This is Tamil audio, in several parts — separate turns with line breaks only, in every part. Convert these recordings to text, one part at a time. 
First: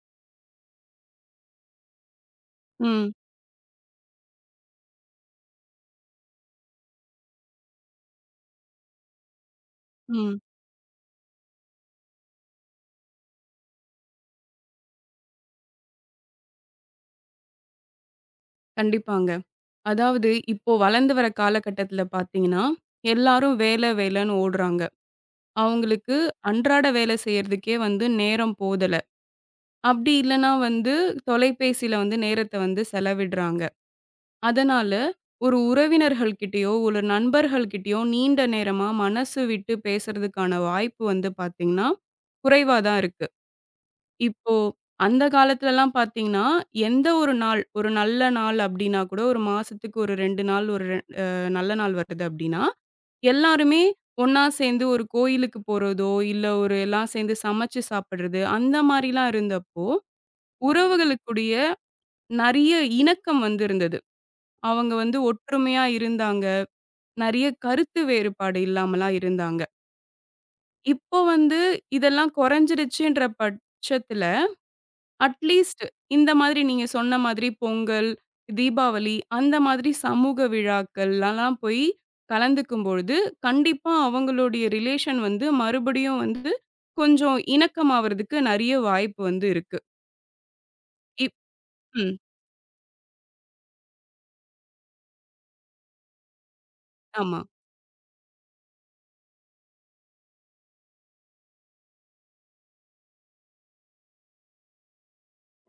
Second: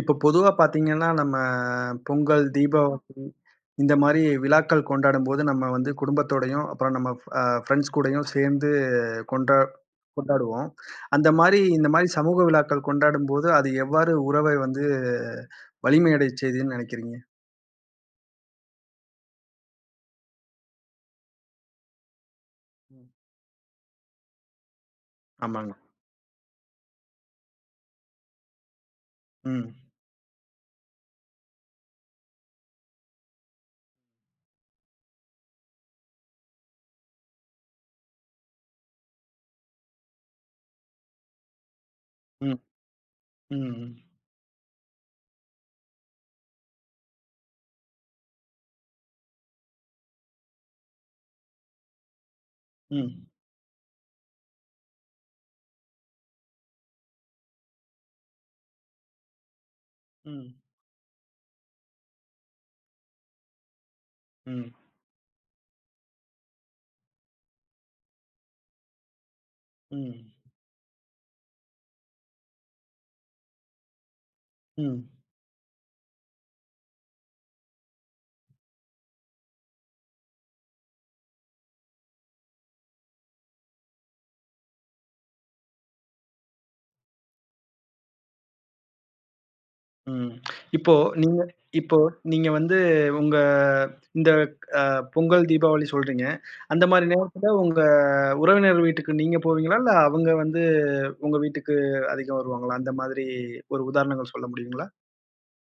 இப்ப பொதுவா பார்த்தீங்கன்னா, நம்ம பொங்கல்,
ம்,
தீபாவளி இந்த மாரி விழாக்கள் கொண்டாடும்போது, நம்ம வந்து குடும்பத்தோடயும், அப்புறம் நம்ம ஃப்ரெண்ட்ஸ் கூடயும் சேர்ந்து கொண்டா
ம்.
கொண்டாடுவோம். அந்த மாரி இந்த மாரி சமூக விழாக்கள் கொண்டாடும்போது, அது எவ்வாறு உறவை வந்து வலிமையடை செய்துன்னு நெனைக்கிறீங்க?
கண்டிப்பாங்க. அதாவது இப்போ வளர்ந்து வர காலகட்டத்தில பார்த்தீங்கன்னா,
ம்.
எல்லாரும் வேல வேலன்னு ஓடுறாங்க.
ஆமாங்க.
அவங்களுக்கு அன்றாட வேலை செய்றதுக்கே வந்து நேரம் போதல.
ம்.
அப்படி இல்லன்னா வந்து தொலைபேசியில வந்து நேரத்த வந்து செலவிடுறாங்க. அதனால ஒரு உறவினர்கள் கிட்டயோ, ஒரு நண்பர்கள் கிட்டயோ நீண்ட நேரமா மனசு விட்டு பேசுறதுக்கான வாய்ப்பு வந்து பார்த்தீங்கன்னா,
ம்.
குறைவா தான் இருக்கு.
ம்.
இப்போ அந்த காலத்துலலாம் பார்த்தீங்கன்னா, எந்த ஒரு நாள், ஒரு நல்ல நாள் அப்டின்னா கூட, ஒரு மாசத்துக்கு ஒரு 2 நாள், ஒரு ரெ நல்ல நாள் வருது அப்டின்னா,
ம்.
எல்லாருமே ஒண்ணா சேர்ந்து ஒரு கோயிலுக்கு போறதோ, இல்ல ஒரு எல்லாம் சேர்ந்து சமைச்சு சாப்பிடுறது, அந்த மாரிலாம் இருந்தப்போ,
ம். ம்.
உறவுகளுக்குடைய நெறைய இணக்கம் வந்து இருந்தது.
ம்.
அவங்க வந்து ஒற்றுமையா இருந்தாங்க. நெறைய கருத்து வேறுபாடு இல்லாமலாம் இருந்தாங்க.
ம்.
இப்போ வந்து இதெல்லாம் குறைஞ்சிருச்சுன்ற பட்சத்துல
ம்.
அட்லீஸ்ட் இந்த மாதிரி நீங்க சொன்ன மாதிரி பொங்கல், தீபாவளி அந்த மாதிரி சமூக விழாக்கள்லலாம் போய் கலந்துக்கும் பொழுது, கண்டிப்பா அவங்களுடைய ரிலேஷன் வந்து மறுபடியும் வந்து கொஞ்சம் இணக்கமாவறதுக்கு நெறைய வாய்ப்பு வந்து இருக்கு.
ம். இப்போ
இப்
நீங்க இப்போ
ம்.
நீங்க வந்து உங்க இந்த அ பொங்கல், தீபாவளி சொல்றீங்க. அந்த மாரி
ஆமா.
நேரத்துல உங்க உறவினர் வீட்டுக்கு நீங்க போவீங்களா? இல்ல அவங்க வந்து உங்க வீட்டுக்கு அதிகம் வருவாங்களா? அந்த மாதிரி ஒரு உதாரணங்கள் சொல்ல முடியுங்களா?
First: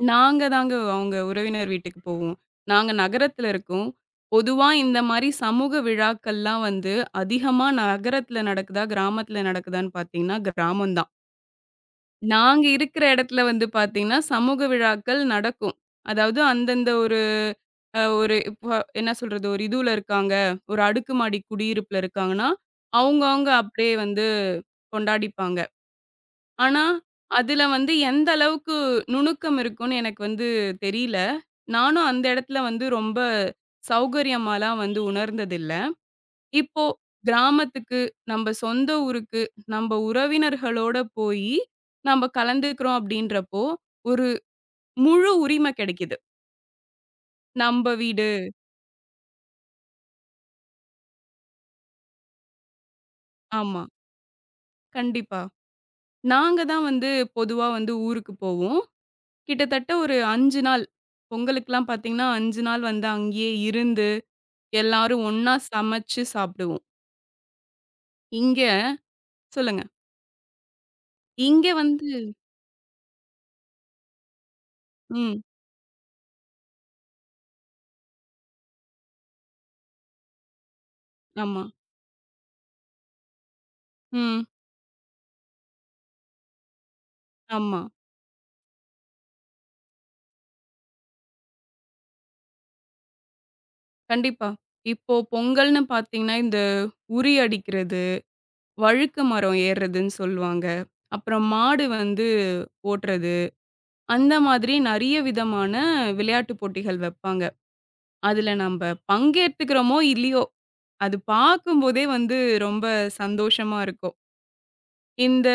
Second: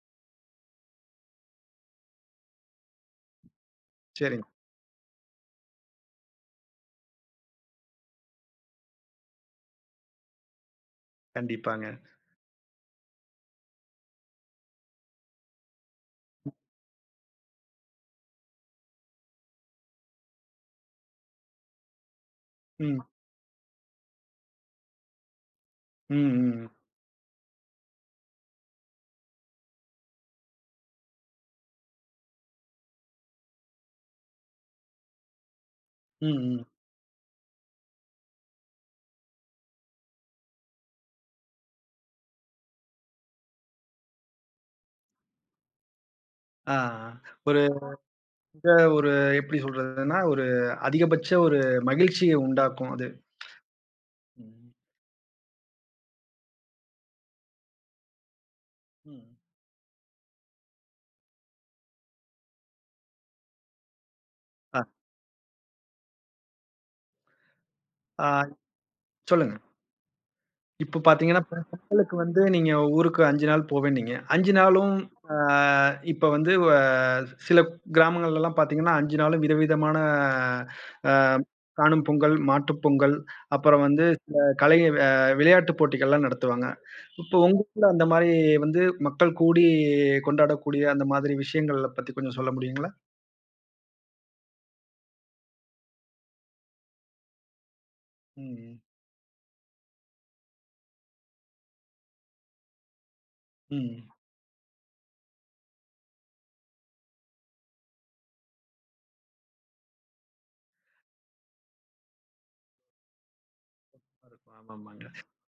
நாங்க தாங்க அவங்க உறவினர் வீட்டுக்கு போவோம். நாங்க நகரத்துல இருக்கோம்.
சரிங்க.
பொதுவா இந்த மாரி சமூக விழாக்கள்லாம் வந்து அதிகமா நகரத்துல நடக்குதா, கிராமத்துல நடக்குதான்னு பார்த்தீங்கன்னா கிராமம் தான்.
கண்டிப்பாங்க.
நாங்க இருக்கிற இடத்துல வந்து பார்த்தீங்கன்னா, சமூக விழாக்கள் நடக்கும். அதாவது அந்தந்த ஒரு ஒரு இப்ப என்ன சொல்றது? ஒரு இதுல இருக்காங்க. ஒரு அடுக்குமாடி குடியிருப்புல இருக்காங்கன்னா,
ம்.
அவங்கவங்க அப்படியே வந்து கொண்டாடிப்பாங்க.
ம், ம்.
ஆனா, அதுல வந்து எந்த அளவுக்கு நுணுக்கம் இருக்கும்னு எனக்கு வந்து தெரியல. நானும் அந்த இடத்துல வந்து ரொம்ப சௌகரியமாலாம் வந்து உணர்ந்ததில்ல.
ம், ம்.
இப்போ கிராமத்துக்கு, நம்ப சொந்த ஊருக்கு, நம்ப உறவினர்களோட போயி நம்ப கலந்துக்கிறோம் அப்படின்றப்போ, ஒரு முழு உரிமை கிடைக்குது.
ஆ. ஒரு
நம்ப வீடு
மிக ஒரு எப்படி சொல்றதுன்னா, ஒரு அதிகபட்ச ஒரு மகிழ்ச்சிய உண்டாக்கும் அது.
ஆமா.
ம்.
கண்டிப்பா. நாங்க தான் வந்து பொதுவா வந்து ஊருக்கு போவோம்.
ம்.
கிட்டத்தட்ட ஒரு 5 நாள். பொங்கலுக்குலாம் பார்த்தீங்கன்னா, 5 நாள் வந்து அங்கேயே இருந்து,
அ,
எல்லாரும் ஒண்ணா சமைச்சு சாப்பிடுவோம்.
ஆ,
இங்க
சொல்லுங்க.
சொல்லுங்க.
இப்ப பார்த்தீங்கன்னா, இப்ப
இங்க வந்து
பொங்கலுக்கு வந்து நீங்க ஊருக்கு 5 நாள் போவேன்னீங்க. 5 நாளும் அ
ம்.
இப்ப வந்து வ சில கிராமங்கள்லலாம் பார்த்தீங்கன்னா, 5 நாளும் விதவிதமான அ
ஆமா.
காணும் பொங்கல், மாட்டுப் பொங்கல், அப்புறம் வந்து சில
ம்.
கலை அ விளையாட்டு போட்டிகள்லாம் நடத்துவாங்க. இப்போ உங்க
ஆமா.
ஊர்ல அந்த மாரி வந்து மக்கள் கூடி கொண்டாடக்கூடிய அந்த மாதிரி விஷயங்கள பத்தி கொஞ்சம் சொல்ல முடியுங்களா?
கண்டிப்பா. இப்போ பொங்கல்னு பார்த்தீங்கன்னா, இந்த உறி அடிக்கிறது
ம்,
வழுக்கு மரம் ஏறுறதுன்னு சொல்லுவாங்க. அப்புறம் மாடு வந்து ஓட்டுறது.
ம்.
அந்த மாதிரி நெறைய விதமான விளையாட்டு போட்டிகள் வைப்பாங்க. அதுல நம்ப பங்கேத்துக்கிறோமோ! இல்லையோ! அது பார்க்கும்போதே வந்து ரொம்ப சந்தோஷமா இருக்கும்.
ஆமாமாங்க.
இந்த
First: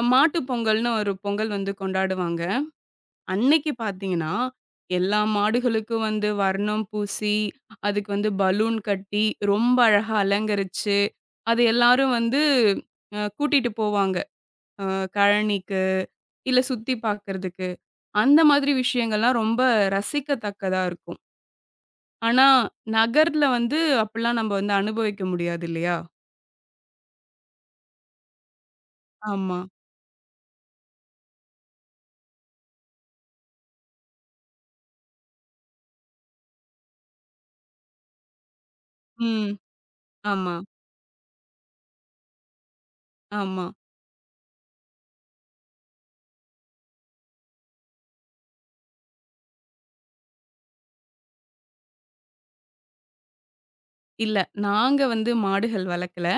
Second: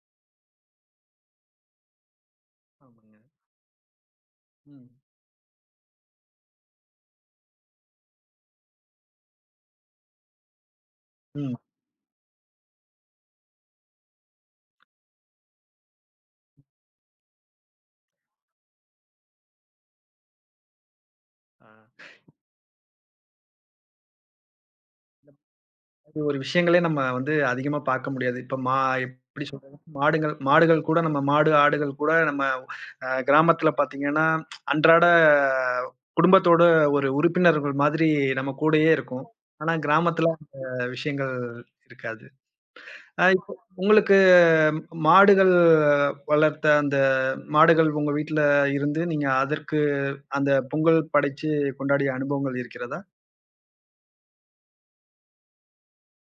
மாட்டு பொங்கல்னு ஒரு பொங்கல் வந்து கொண்டாடுவாங்க.
ஆமாங்க.
அன்னைக்கு பார்த்தீங்கன்னா,
ம்,
எல்லா மாடுகளுக்கும் வந்து வர்ணம் பூசி, அதுக்கு வந்து பலூன் கட்டி, ரொம்ப அழகா அலங்கரிச்சு,
ம்.
அது எல்லாரும் வந்து கூட்டிட்டு போவாங்க. அ கழனிக்கு, இல்ல சுத்தி பார்க்கறதுக்கு, அந்த மாதிரி விஷயங்கள்லாம் ரொம்ப ரசிக்கத்தக்கதா இருக்கும்.
ஆ.
ஆனா, நகர்ல வந்து அப்படிலாம் நம்ம வந்து அனுபவிக்க முடியாது இல்லையா?
அது ஒரு விஷயங்களே நம்ம வந்து அதிகமா பார்க்க முடியாது. இப்ப மா எப்படி
ஆமா.
சொல்றது? மாடுகள் மாடுகள் கூட நம்ம மாடு, ஆடுகள் கூட நம்ம கிராமத்துல பார்த்தீங்கன்னா, அன்றாட குடும்பத்தோட ஒரு உறுப்பினர்கள் மாதிரி நம்ம கூடயே இருக்கும்.
ம்.
ஆனா கிராமத்துல
ஆமா,
அந்த விஷயங்கள் இருக்காது. இப்போ
ஆமா.
உங்களுக்கு மாடுகள் வளர்த்த அந்த மாடுகள் உங்க வீட்ல இருந்து நீங்க அதற்கு அந்த பொங்கல் படைச்சு கொண்டாடிய அனுபவங்கள் இருக்கிறதா?
இல்ல, நாங்க வந்து மாடுகள் வளர்க்கல.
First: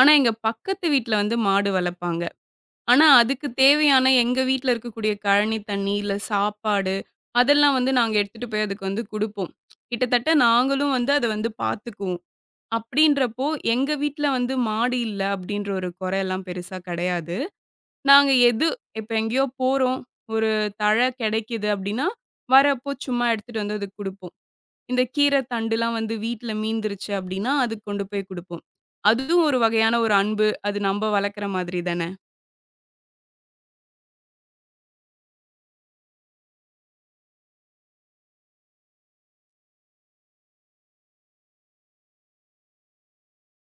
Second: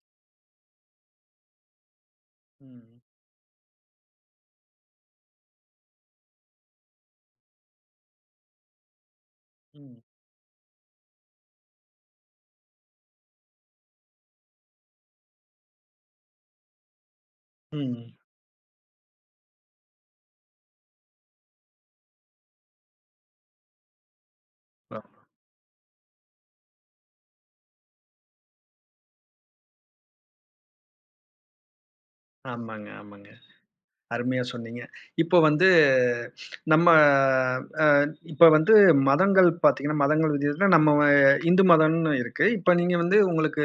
ஆனா, எங்க பக்கத்து வீட்ல வந்து மாடு வளர்ப்பாங்க.
ம்.
ஆனா, அதுக்கு தேவையான எங்க வீட்ல இருக்கக்கூடிய கழனி தண்ணி, இல்ல சாப்பாடு, அதெல்லாம் வந்து நாங்க எடுத்துட்டு போய் அதுக்கு வந்து குடுப்போம்.
ம்.
கிட்டத்தட்ட நாங்களும் வந்து அத வந்து பார்த்துக்குவோம். அப்படின்றப்போ, எங்க வீட்ல வந்து மாடி இல்ல அப்படின்ற ஒரு குறையெல்லாம் பெருசா கிடையாது.
ம்.
நாங்க எது இப்ப எங்கேயோ போறோம், ஒரு தழை கிடைக்குது அப்படின்னா, வரப்போ சும்மா எடுத்துட்டு வந்து அதுக்கு குடுப்போம். இந்த கீரை தண்டுலாம் வந்து வீட்ல மீந்துருச்சு அப்படின்னா, அதுக்கு கொண்டு போய் குடுப்போம். அதுவும் ஒரு வகையான ஒரு அன்பு. அது நம்ப வளர்க்குற மாதிரி தானே!
ஆமாங்க, ஆமாங்க. அருமையா சொன்னீங்க. இப்போ வந்து நம்ம அ இப்ப வந்து மதங்கள் பாத்தீங்கன்னா, மதங்கள் வித்தியாசத்துல நம்ம இந்து மதம்னு இருக்கு. இப்ப நீங்க வந்து உங்களுக்கு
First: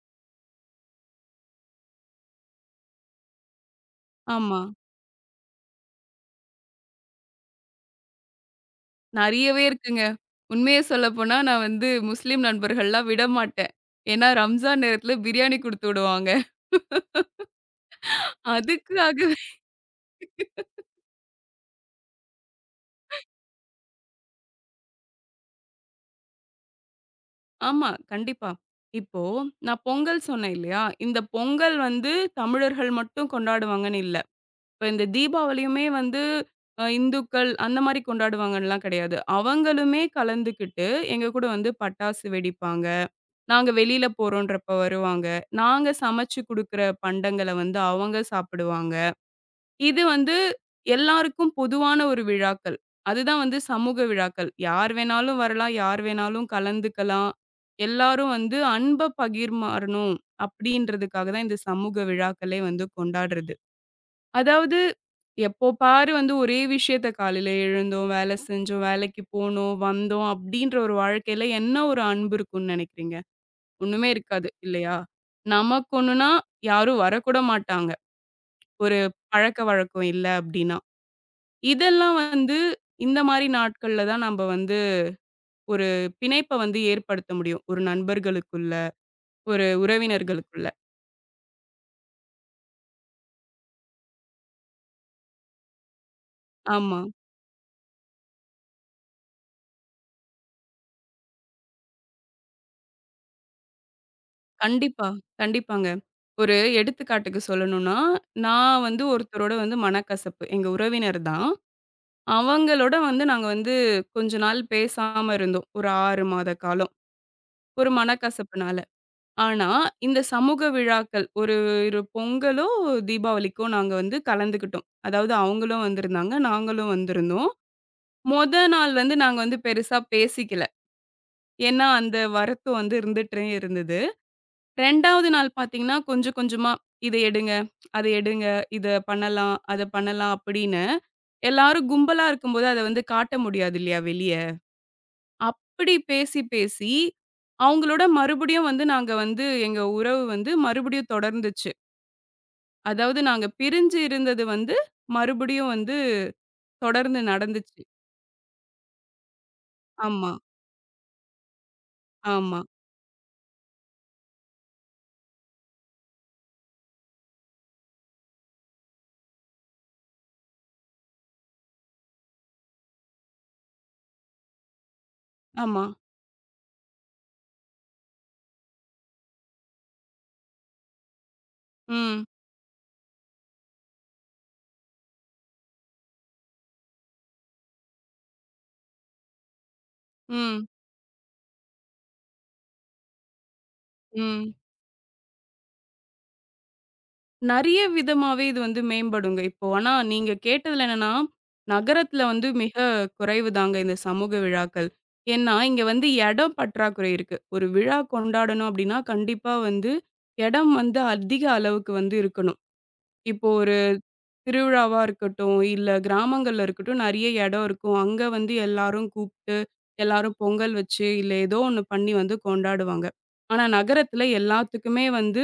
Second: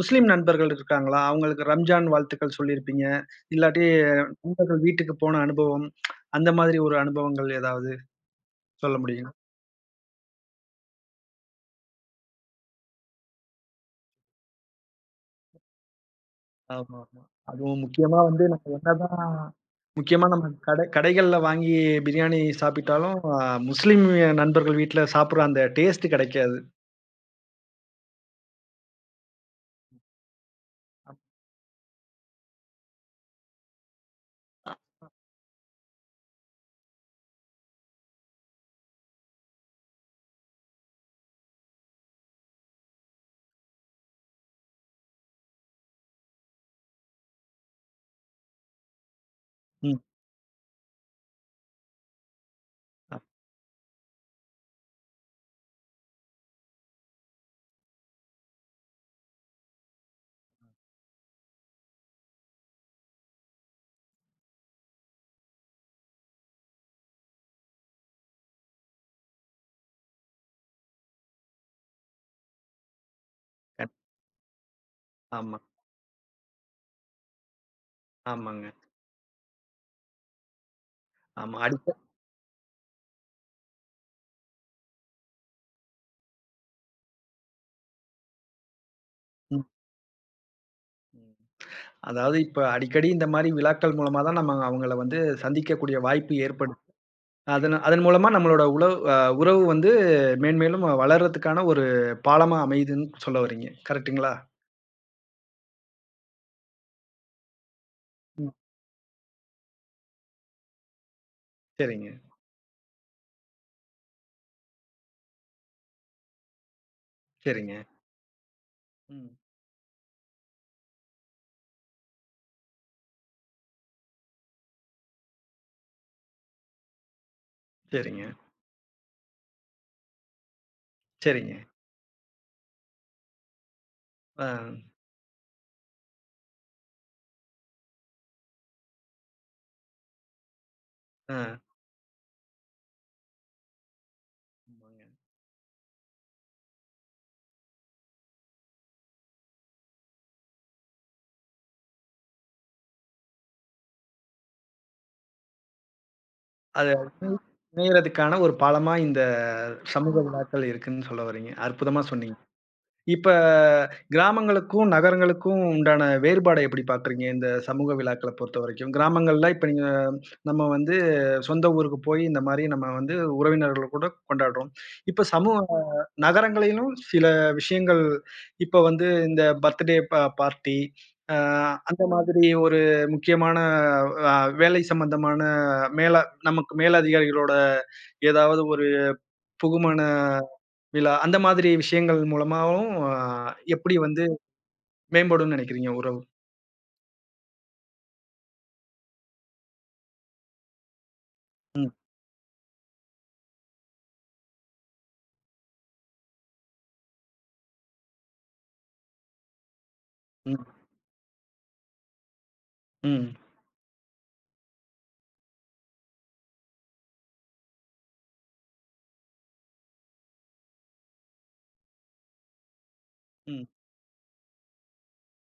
முஸ்லீம் நண்பர்கள் இருக்காங்களா? அவங்களுக்கு ரம்ஜான் வாழ்த்துக்கள் சொல்லியிருப்பீங்க. இல்லாட்டி
ஆமா.
நண்பர்கள் வீட்டுக்கு போன அனுபவம், அந்த மாதிரி ஒரு அனுபவங்கள் ஏதாவது சொல்ல முடியுமா?
நெறையவே இருக்குங்க. உண்மைய சொல்லப்போனா, நான் வந்து முஸ்லீம் நண்பர்கள்லாம் விடமாட்டேன். ஏன்னா, ரம்ஜான் நேரத்தில பிரியாணி குடுத்து விடுவாங்க.
ஆமாமா. அதுவும் முக்கியமா வந்து நம்ம என்னதான்
அதுக்காக
முக்கியமா நம்ம கடைகள்ல வாங்கி பிரியாணி சாப்பிட்டாலும், முஸ்லீம் நண்பர்கள் வீட்ல சாப்பிடுற அந்த டேஸ்ட் கிடைக்காது.
ஆமா, கண்டிப்பா. இப்போ நான் பொங்கல் சொன்னேன் இல்லையா? இந்த பொங்கல் வந்து தமிழர்கள் மட்டும் கொண்டாடுவாங்கன்னு இல்ல. இப்ப இந்த தீபாவளியுமே வந்து இந்துக்கள் அந்த மாரி கொண்டாடுவாங்கன்லாம் கிடையாது. அவங்களுமே கலந்துக்கிட்டு எங்க கூட வந்து பட்டாசு வெடிப்பாங்க. நாங்க வெளியில போறோன்றப்ப வருவாங்க. நாங்க சமைச்சு குடுக்குற பண்டங்கள வந்து அவங்க சாப்பிடுவாங்க.
ம்.
இது வந்து எல்லாருக்கும் பொதுவான ஒரு விழாக்கள். அதுதான் வந்து சமூக விழாக்கள். யார் வேணாலும் வரலாம், யார் வேணாலும் கலந்துக்கலாம். எல்லாரும் வந்து அன்ப பகிர்மாறணும் அப்படின்றதுக்காக தான் இந்த சமூக விழாக்களே வந்து கொண்டாடுறது. அதாவது எப்போ பாரு வந்து ஒரே விஷயத்த காலையில எழுந்தோம், வேலை செஞ்சோம், வேலைக்கு போனோம், வந்தோம் அப்படின்ற ஒரு வாழ்க்கையில என்ன ஒரு அன்பு இருக்கும்னு நெனைக்கிறீங்க?
கண்
ஒண்ணுமே இருக்காது இல்லையா?
ஆமா,
நமக்கு ஒண்ணுன்னா யாரும் வரக்கூட மாட்டாங்க.
ஆமாங்க.
ஒரு பழக்கவழக்கம் இல்ல அப்படின்னா.
ஆமா.
இதெல்லாம் வந்து இந்த மாரி நாட்கள்ல தான் நம்ப வந்து ஒரு பிணைப்ப வந்து ஏற்படுத்த முடியும். ஒரு நண்பர்களுக்குள்ள,
ம்.
ஒரு உறவினர்களுக்குள்ள.
ம். அதாவது இப்ப அடிக்கடி இந்த மாரி விழாக்கள் மூலமா தான் நம்ம அவங்கள வந்து சந்திக்கக்கூடிய வாய்ப்பு ஏற்படும்.
ஆமா.
அதன் அதன் மூலமா நம்மளோட உளவு அ உறவு வந்து மேன்மேலும் வளர்றதுக்கான ஒரு பாலமா அமையுதுன்னு சொல்ல வர்றீங்க. கரெக்ட்டுங்களா?
கண்டிப்பா, கண்டிப்பாங்க. ஒரு எடுத்துக்காட்டுக்கு சொல்லணும்னா,
ம்.
நான் வந்து ஒருத்தரோட வந்து மனக்கசப்பு. எங்க உறவினர் தான்.
சரிங்க,
அவங்களோட வந்து நாங்க வந்து கொஞ்ச நாள் பேசாம இருந்தோம். ஒரு 6 மாத காலம்.
சரிங்க.
ஒரு மனக்கசப்புனால.
ம்.
ஆனா, இந்த சமூக விழாக்கள் ஒரு ஒரு பொங்கலோ, தீபாவளிக்கோ நாங்க வந்து கலந்துக்கிட்டோம். அதாவது அவங்களும் வந்திருந்தாங்க. நாங்களும் வந்திருந்தோம்.
சரிங்க,
மொத நாள் வந்து நாங்க வந்து பெருசா பேசிக்கல.
சரிங்க.
ஏன்னா, அந்த வரத்தும் வந்து இருந்துட்டே இருந்தது.
ஆ,
2வது நாள் பார்த்தீங்கன்னா, கொஞ்சம் கொஞ்சமா "இத எடுங்க, அத எடுங்க, இத பண்ணலாம், அத பண்ணலாம்" அப்படின்னு
ஆ.
எல்லாரும் கும்பலா இருக்கும்போது அத வந்து காட்ட முடியாது இல்லையா வெளிய.
ஆமாங்க.
அப்படி பேசி பேசி அவங்களோட மறுபடியும் வந்து நாங்க வந்து எங்க உறவு வந்து மறுபடியும் தொடர்ந்துச்சு. அதாவது நாங்க பிரிஞ்சு இருந்தது வந்து, மறுபடியும் வந்து
அது
தொடர்ந்து நடந்துச்சு.
இணையறதுக்கான ஒரு பாலமா இந்த சமூக
ஆமா,
விழாக்கள் இருக்குன்னு சொல்ல வர்றீங்க. அற்புதமா சொன்னீங்க.
ஆமா,
இப்ப கிராமங்களுக்கும், நகரங்களுக்கும் உண்டான வேறுபாட எப்படி பார்க்குறீங்க? இந்த சமூக விழாக்கள பொறுத்தவரைக்கும். கிராமங்கள்ல இப்ப நீங்க நம்ம வந்து சொந்த ஊருக்கு போய் இந்த மாரி நம்ம வந்து உறவினர்கள் கூட கொண்டாடுறோம். இப்ப
ஆமா.
நகரங்களிலும் சில விஷயங்கள் இப்ப வந்து இந்த பர்த்டே பார்ட்டி அ அந்த
ம்,
மாதிரி ஒரு முக்கியமான அ வேலை சம்பந்தமான மேல நமக்கு மேலதிகாரிகளோட ஏதாவது ஒரு புகுமண
ம்,
விழா. அந்த மாதிரி விஷயங்கள் மூலமாவும் எப்படி வந்து
ம்.
மேம்படும்னு நினைக்கிறீங்க உறவு?
நெறைய விதமாவே இது வந்து மேம்படுங்க. இப்போ ஆனா நீங்க கேட்டதுல என்னன்னா, நகரத்துல வந்து மிக குறைவு தாங்க இந்த சமூக விழாக்கள். ஏன்னா, இங்க வந்து இடம் பற்றாக்குறை இருக்கு. ஒரு விழா கொண்டாடணும் அப்டின்னா, கண்டிப்பா வந்து
ம்,
இடம் வந்து அதிக அளவுக்கு வந்து இருக்கணும்.
ம்,
இப்போ ஒரு திருவிழாவா இருக்கட்டும், இல்ல கிராமங்கள்ல இருக்கட்டும், நெறைய இடம் இருக்கும். அங்க வந்து எல்லாரும் கூப்ட்டு, எல்லாரும் பொங்கல் வச்சு, இல்ல ஏதோ ஒண்ணு பண்ணி வந்து கொண்டாடுவாங்க. ஆனா
ம்,
நகரத்துல எல்லாத்துக்குமே வந்து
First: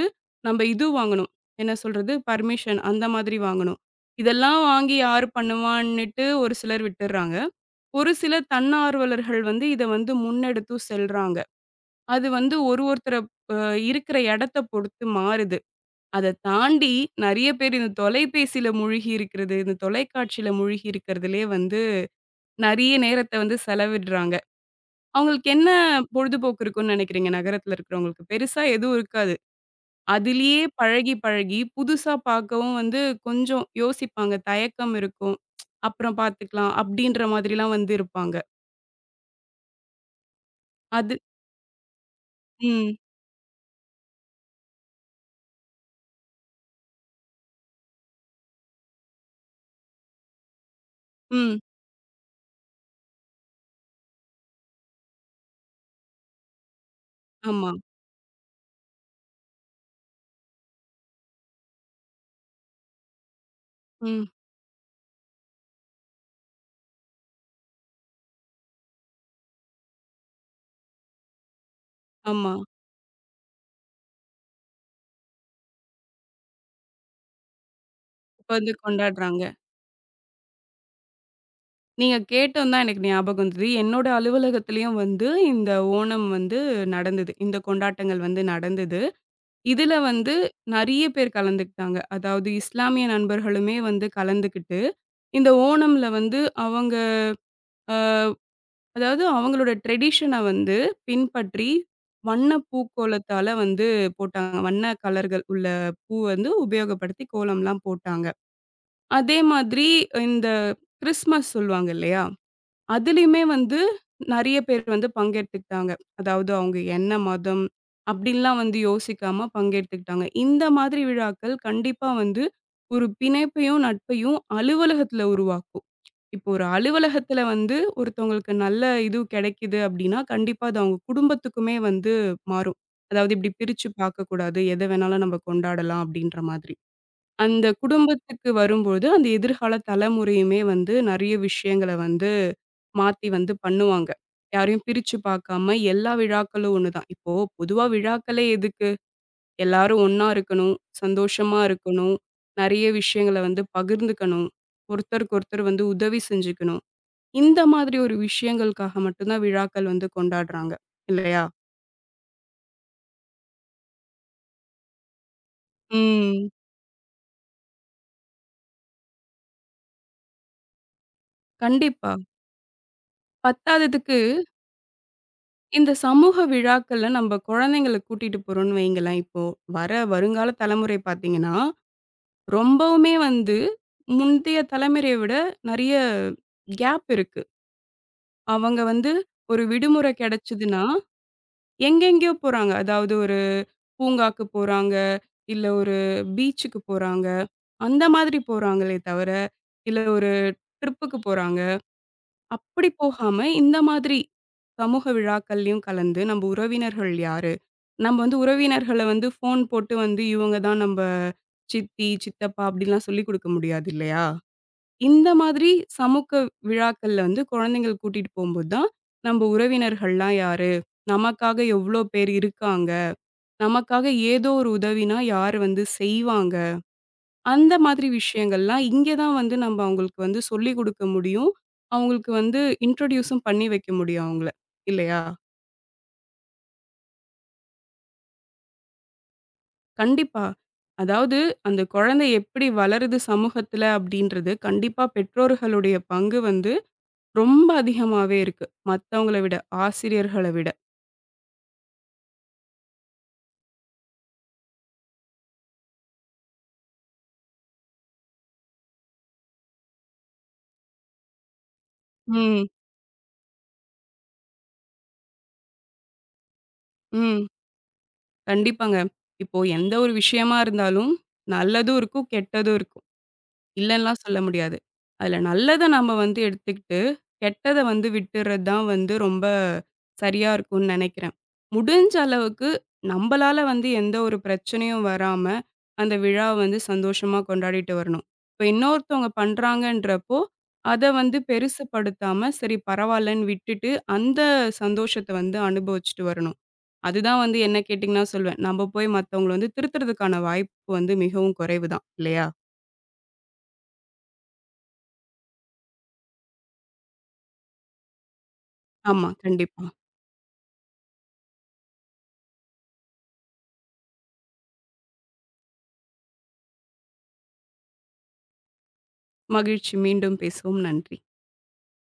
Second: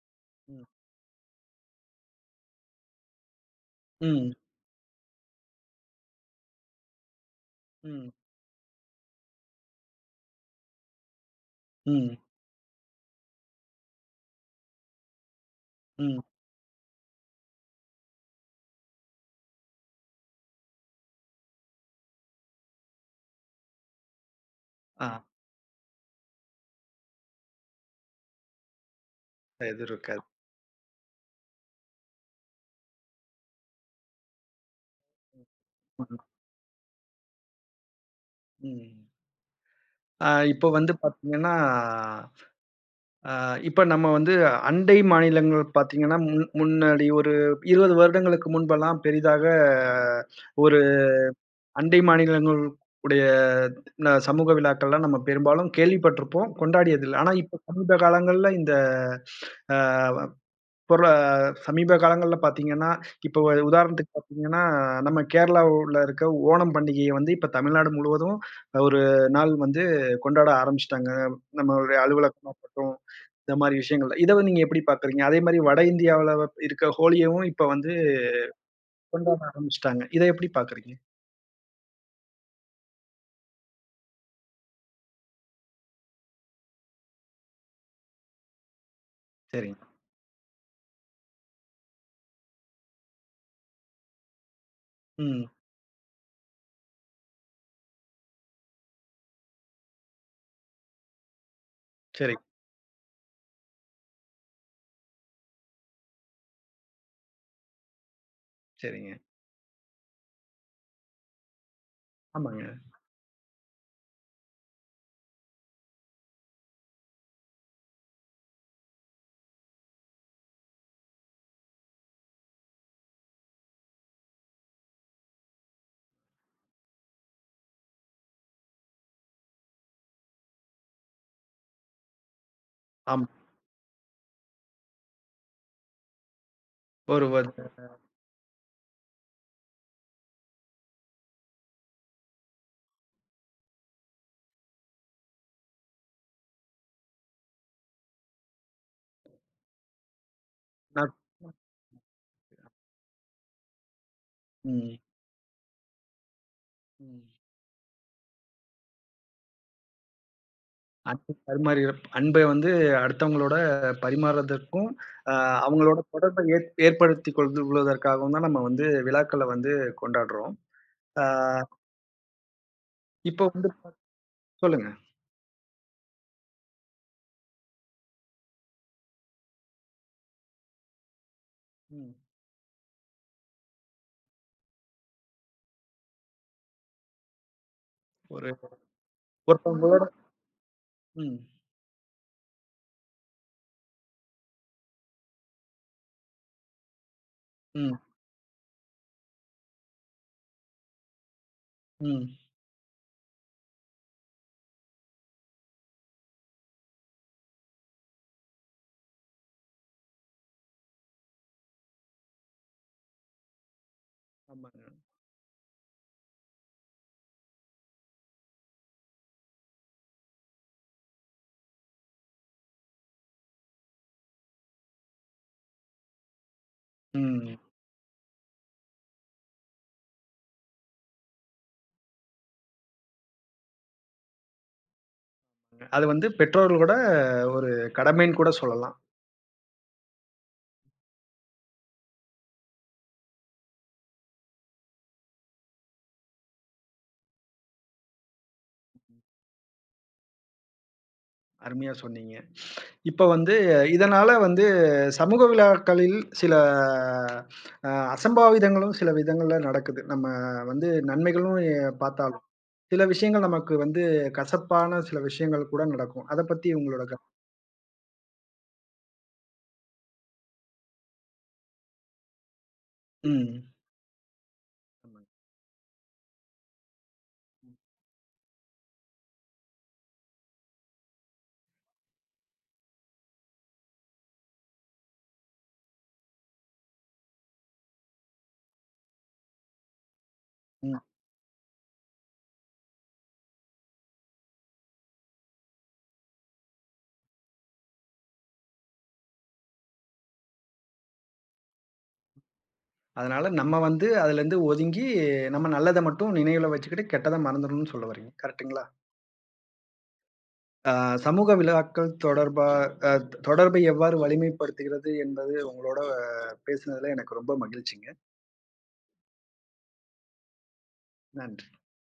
நம்ப
ம்,
இது வாங்கணும். என்ன சொல்றது? பர்மிஷன் அந்த மாதிரி வாங்கணும்.
ம்,
இதெல்லாம் வாங்கி யாரு பண்ணுவான்னுட்டு ஒரு சிலர் விட்டுர்றாங்க.
ம்,
ஒரு சில தன்னார்வலர்கள் வந்து இத வந்து முன்னெடுத்தும் செல்றாங்க.
ம்,
அது வந்து ஒரு ஒருத்தர அ இருக்கிற இடத்த பொறுத்து மாறுது.
ம்.
அத தாண்டி நெறைய பேர் இந்த தொலைபேசியில மூழ்கி இருக்கிறது, இந்த தொலைக்காட்சியில மூழ்கி இருக்கிறதுலயே வந்து நெறைய நேரத்த வந்து செலவிடுறாங்க.
ஆ,
அவங்களுக்கு என்ன பொழுதுபோக்கு இருக்கும்னு நெனைக்கிறீங்க நகரத்துல இருக்கிறவங்களுக்கு? பெருசா எதுவும் இருக்காது.
எது இருக்காது.
அதிலேயே பழகி, பழகி புதுசா பார்க்கவும் வந்து கொஞ்சம் யோசிப்பாங்க. தயக்கம் இருக்கும்.
ம்,
அப்புறம் பார்த்துக்கலாம் அப்படின்ற மாதிரிலாம் வந்து இருப்பாங்க.
ம். இப்போ வந்து
அது
பார்த்தீங்கன்னா,
ம்,
அ இப்ப நம்ம வந்து அண்டை மாநிலங்கள் பார்த்தீங்கன்னா, முன்னாடி ஒரு 20 வருடங்களுக்கு முன்பெல்லாம் பெரிதாக ஒரு
ம்.
அண்டை மாநிலங்கள் உடைய சமூக விழாக்கள்லாம் நம்ம பெரும்பாலும் கேள்விப்பட்டிருப்போம், கொண்டாடியதில்ல. ஆனா, இப்ப
ஆமா.
சமீப காலங்கள்ல இந்த அ பொருள சமீப காலங்கள்ல பார்த்தீங்கன்னா, இப்போ உதாரணத்துக்கு
ம்.
பார்த்தீங்கன்னா, நம்ம கேரளாவுல இருக்க ஓணம் பண்டிகைய வந்து இப்ப தமிழ்நாடு முழுவதும் ஒரு நாள் வந்து கொண்டாட ஆரம்பிச்சுட்டாங்க. நம்மளுடைய அலுவலகமா
ஆமா.
இருக்கட்டும், இந்த மாரி விஷயங்கள்ல. இத வந்து நீங்க எப்படி பார்க்குறீங்க? அதே மாரி வட இந்தியாவுல இருக்க ஹோலியவும் இப்ப வந்து
இப்ப வந்து
கொண்டாட
கொண்டாடுறாங்க.
ஆரம்பிச்சுட்டாங்க. இத எப்படி பார்க்குறீங்க?
நீங்க கேட்டோம் தான் எனக்கு ஞாபகம் வந்தது. என்னோட அலுவலகத்திலயும் வந்து இந்த ஓணம் வந்து நடந்தது. இந்த கொண்டாட்டங்கள் வந்து நடந்தது.
சரிங்க.
இதுல வந்து நெறைய பேர் கலந்துக்கிட்டாங்க. அதாவது இஸ்லாமிய நண்பர்களுமே வந்து கலந்துக்கிட்டு,
ம்.
இந்த ஓணம்ல வந்து அவங்க அ அதாவது அவங்களோட ட்ரெடிஷன வந்து பின்பற்றி
சரி,
வண்ண பூக்கோலத்தால வந்து போட்டாங்க. வண்ண கலர்கள் உள்ள பூ வந்து உபயோகப்படுத்தி கோலம்லாம் போட்டாங்க.
சரிங்க.
அதே மாதிரி இந்த கிறிஸ்மஸ் சொல்லுவாங்க இல்லையா?
ஆமாங்க.
அதுலயுமே வந்து நெறைய பேர் வந்து பங்கேத்துக்கிட்டாங்க. அதாவது அவங்க என்ன மதம் அப்படின்லாம் வந்து யோசிக்காம பங்கேத்துக்கிட்டாங்க. இந்த மாதிரி விழாக்கள் கண்டிப்பா வந்து ஒரு பிணைப்பையும், நட்பையும் அலுவலகத்துல உருவாக்கும். இப்போ ஒரு அலுவலகத்துல வந்து ஒருத்தவங்களுக்கு நல்ல இது கிடைக்குது அப்படின்னா, கண்டிப்பா அது அவங்க குடும்பத்துக்குமே வந்து மாறும்.
ஆமா.
அதாவது இப்படி பிரிச்சு பார்க்கக்கூடாது. எத வேணாலும் நம்ம கொண்டாடலாம் அப்படின்ற மாதிரி.
ஒரு வ
அந்த குடும்பத்துக்கு வரும்போது, அந்த எதிர்கால தலைமுறையுமே வந்து நெறைய விஷயங்கள வந்து மாத்தி வந்து பண்ணுவாங்க. யாரையும் பிரிச்சு பார்க்காம எல்லா விழாக்களும் ஒண்ணுதான். இப்போ பொதுவா விழாக்களே எதுக்கு? எல்லாரும் ஒண்ணா இருக்கணும்,
நா
சந்தோஷமா இருக்கணும், நெறைய விஷயங்கள வந்து பகிர்ந்துக்கணும்,
ம்.
ஒருத்தருக்கு ஒருத்தர் வந்து உதவி செஞ்சுக்கணும்.
ம்.
இந்த மாதிரி ஒரு விஷயங்களுக்காக மட்டும் தான் விழாக்கள் வந்து கொண்டாடுறாங்க.
அன்பு
இல்லையா?
பரிமாறி அன்பை வந்து அடுத்தவங்களோட பரிமாறுவதற்கும், அ அவங்களோட தொடர்பை
ம்.
ஏற்படுத்திக் கொள்வதற்காகவும் தான் நம்ம வந்து விழாக்கள வந்து கொண்டாடுறோம். ஆ,
கண்டிப்பா.
இப்போ வந்து
பத்தாததுக்கு
சொல்லுங்க.
இந்த சமூக விழாக்கள்ல நம்ம குழந்தைங்கள கூட்டிட்டு போறோம்னு வைங்களேன். இப்போ வர வருங்கால தலைமுறை பார்த்தீங்கன்னா,
ம்.
ரொம்பவுமே வந்து முந்தைய தலைமுறைய விட நெறைய கேப் இருக்கு.
ஒரு
அவங்க வந்து ஒரு
ஒருத்தவங்களோட
விடுமுறை கிடைச்சதுன்னா,
ம்,
எங்கெங்கேயோ போறாங்க. அதாவது ஒரு பூங்காக்கு போறாங்க, இல்ல ஒரு பீச்சுக்கு போறாங்க.
ம்,
அந்த மாதிரி போறாங்களே தவிர, இல்ல ஒரு ட்ரிப்புக்கு போறாங்க.
ம்.
அப்படி போகாம இந்த மாதிரி சமூக விழாக்கள்லயும் கலந்து நம்ம உறவினர்கள் யார் நம்ம வந்து உறவினர்கள வந்து ஃபோன் போட்டு வந்து இவங்க தான் நம்ப சித்தி, சித்தப்பா அப்படிலாம் சொல்லிக் குடுக்க முடியாது இல்லையா?
ஆமாங்க.
இந்த மாதிரி சமூக விழாக்கள்ல வந்து குழந்தைங்கள கூட்டிட்டு போம்போது தான், நம்ப உறவினர்கள்லாம் யாரு? நமக்காக எவ்ளோ பேர் இருக்காங்க? நமக்காக ஏதோ ஒரு உதவினா யாரு வந்து செய்வாங்க?
ம்.
அந்த மாதிரி விஷயங்கள்லாம் இங்க தான் வந்து நம்ப அவங்களுக்கு வந்து சொல்லிக் குடுக்க முடியும். அவங்களுக்கு வந்து இன்ட்ரோடியூஸும் பண்ணி வைக்க முடியும் அவங்கள. இல்லையா?
அது வந்து பெற்றோர்களோட ஒரு கடமைன்னு கூட சொல்லலாம்.
கண்டிப்பா. அதாவது அந்த குழந்தை எப்படி வளருது சமூகத்துல அப்படின்றது, கண்டிப்பா பெற்றோர்களுடைய பங்கு வந்து ரொம்ப அதிகமாவே இருக்கு. மத்தவங்கள விட, ஆசிரியர்கள விட.
அருமையா சொன்னீங்க. இப்ப வந்து இதனால வந்து சமூக விழாக்களில் சில அசம்பாவிதங்களும் சில விதங்கள்ல நடக்குது. நம்ம வந்து நன்மைகளும் பார்த்தாலும்,
ம்.
சில விஷயங்கள் நமக்கு வந்து கசப்பான சில விஷயங்கள் கூட நடக்கும். அத பத்தி உங்களோட
ம். கண்டிப்பாங்க. இப்போ எந்த ஒரு விஷயமா இருந்தாலும் நல்லதும் இருக்கும், கெட்டதும் இருக்கும்.
ம்.
இல்லன்லாம் சொல்ல முடியாது.
ஆமாங்க.
அதுல நல்லத நம்ம வந்து எடுத்துக்கிட்டு, கெட்டத வந்து விட்டுறது தான் வந்து ரொம்ப சரியா இருக்கும்னு நெனைக்கிறேன். முடிஞ்ச அளவுக்கு நம்பளால வந்து எந்த ஒரு பிரச்சனையும் வராம, அந்த விழாவ வந்து சந்தோஷமா கொண்டாடிட்டு வரணும். இப்ப இன்னொருத்தவங்க பண்றாங்கன்றப்போ,
ம்.
அத வந்து பெருசுபடுத்தாம, சரி பரவால்லன்னு விட்டுட்டு, அந்த சந்தோஷத்த வந்து அனுபவிச்சுட்டு வரணும். அதுதான் வந்து என்ன கேட்டீங்கன்னா சொல்வேன். நம்ம போய் மத்தவங்கள வந்து திருத்துறதுக்கான வாய்ப்பு வந்து மிகவும் குறைவு தான். இல்லையா?
அதனால நம்ம வந்து அதுலருந்து ஒதுங்கி, நம்ம நல்லத மட்டும் நினைவுல வச்சுக்கிட்டு, கெட்டத மறந்துடணும்னு சொல்ல வர்றீங்க. கரெக்ட்டுங்களா?
ஆமா, கண்டிப்பா.
ஆ, சமூக விழாக்கள் தொடர்பா அ தொடர்பை எவ்வாறு வலிமைப்படுத்துகிறது என்பது உங்களோட பேசினதுல எனக்கு ரொம்ப மகிழ்ச்சிங்க.
மகிழ்ச்சி. மீண்டும் பேசுவோம். நன்றி.
நன்றி.